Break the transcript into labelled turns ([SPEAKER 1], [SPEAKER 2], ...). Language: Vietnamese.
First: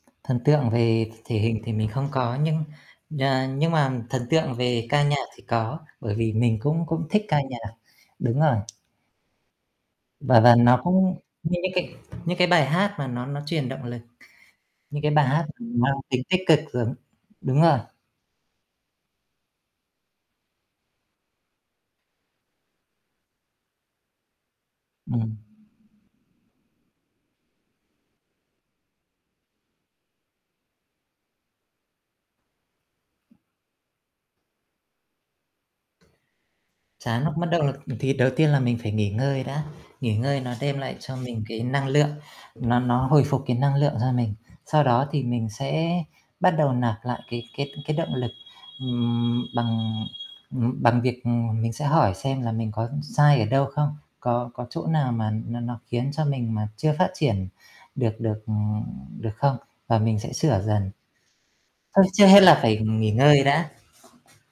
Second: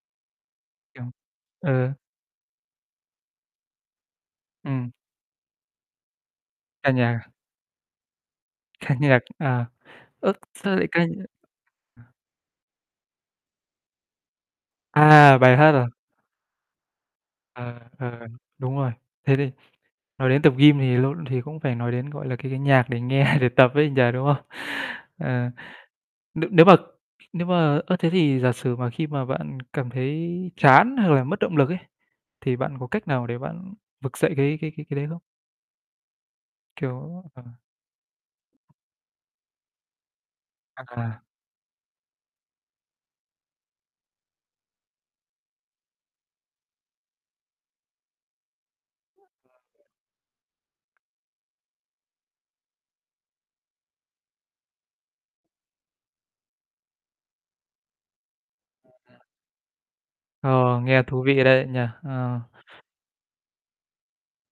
[SPEAKER 1] Thần tượng
[SPEAKER 2] Kiểu
[SPEAKER 1] về th thể hình thì mình
[SPEAKER 2] ừ.
[SPEAKER 1] không có, nhưng nh nhưng mà thần tượng về
[SPEAKER 2] Ừm.
[SPEAKER 1] ca nhạc thì có. Bởi vì mình cũng
[SPEAKER 2] Ca
[SPEAKER 1] cũng
[SPEAKER 2] nhạc
[SPEAKER 1] thích
[SPEAKER 2] à?
[SPEAKER 1] ca nhạc. Đúng rồi.
[SPEAKER 2] Ca nhạc. À. Ơ,
[SPEAKER 1] Và và
[SPEAKER 2] sao
[SPEAKER 1] nó
[SPEAKER 2] lại ca nh
[SPEAKER 1] cũng
[SPEAKER 2] ờ.
[SPEAKER 1] như những cái những cái bài hát mà nó nó truyền động lực. Những cái bài
[SPEAKER 2] À!
[SPEAKER 1] hát
[SPEAKER 2] Bài
[SPEAKER 1] mà
[SPEAKER 2] hát à?
[SPEAKER 1] mang tính tích cực giống đúng rồi.
[SPEAKER 2] À, ừ, đúng rồi. Thế thì nói đến tập gym thì lộn thì cũng phải nói đến, gọi là, cái cái nhạc để nghe để tập ấy nhỉ, đúng không?
[SPEAKER 1] Ừm.
[SPEAKER 2] Ờ. Nếu nếu mà nếu mà ơ, thế thì giả sử mà khi mà bạn cảm thấy chán hoặc là mất động lực ấy, thì bạn có cách nào để bạn vực dậy cái cái cái cái đấy không?
[SPEAKER 1] Chán
[SPEAKER 2] Kiểu
[SPEAKER 1] hoặc
[SPEAKER 2] ờ.
[SPEAKER 1] mất động lực, thì đầu tiên là mình phải nghỉ ngơi đã, nghỉ ngơi nó đem lại cho
[SPEAKER 2] À!
[SPEAKER 1] mình cái năng lượng, nó nó hồi phục cái năng lượng cho mình. Sau đó thì mình sẽ bắt đầu nạp lại cái cái cái động lực, ừm, bằng, ừm, bằng việc, ừm, mình sẽ hỏi xem là mình có sai ở đâu không, có có chỗ nào mà nó nó khiến cho mình mà chưa phát triển được được, ừ,
[SPEAKER 2] À.
[SPEAKER 1] được không, và mình sẽ sửa
[SPEAKER 2] Ờ,
[SPEAKER 1] dần.
[SPEAKER 2] nghe thú vị đấy nhỉ!
[SPEAKER 1] Thôi, trước hết
[SPEAKER 2] Ờ.
[SPEAKER 1] là phải nghỉ ngơi đã.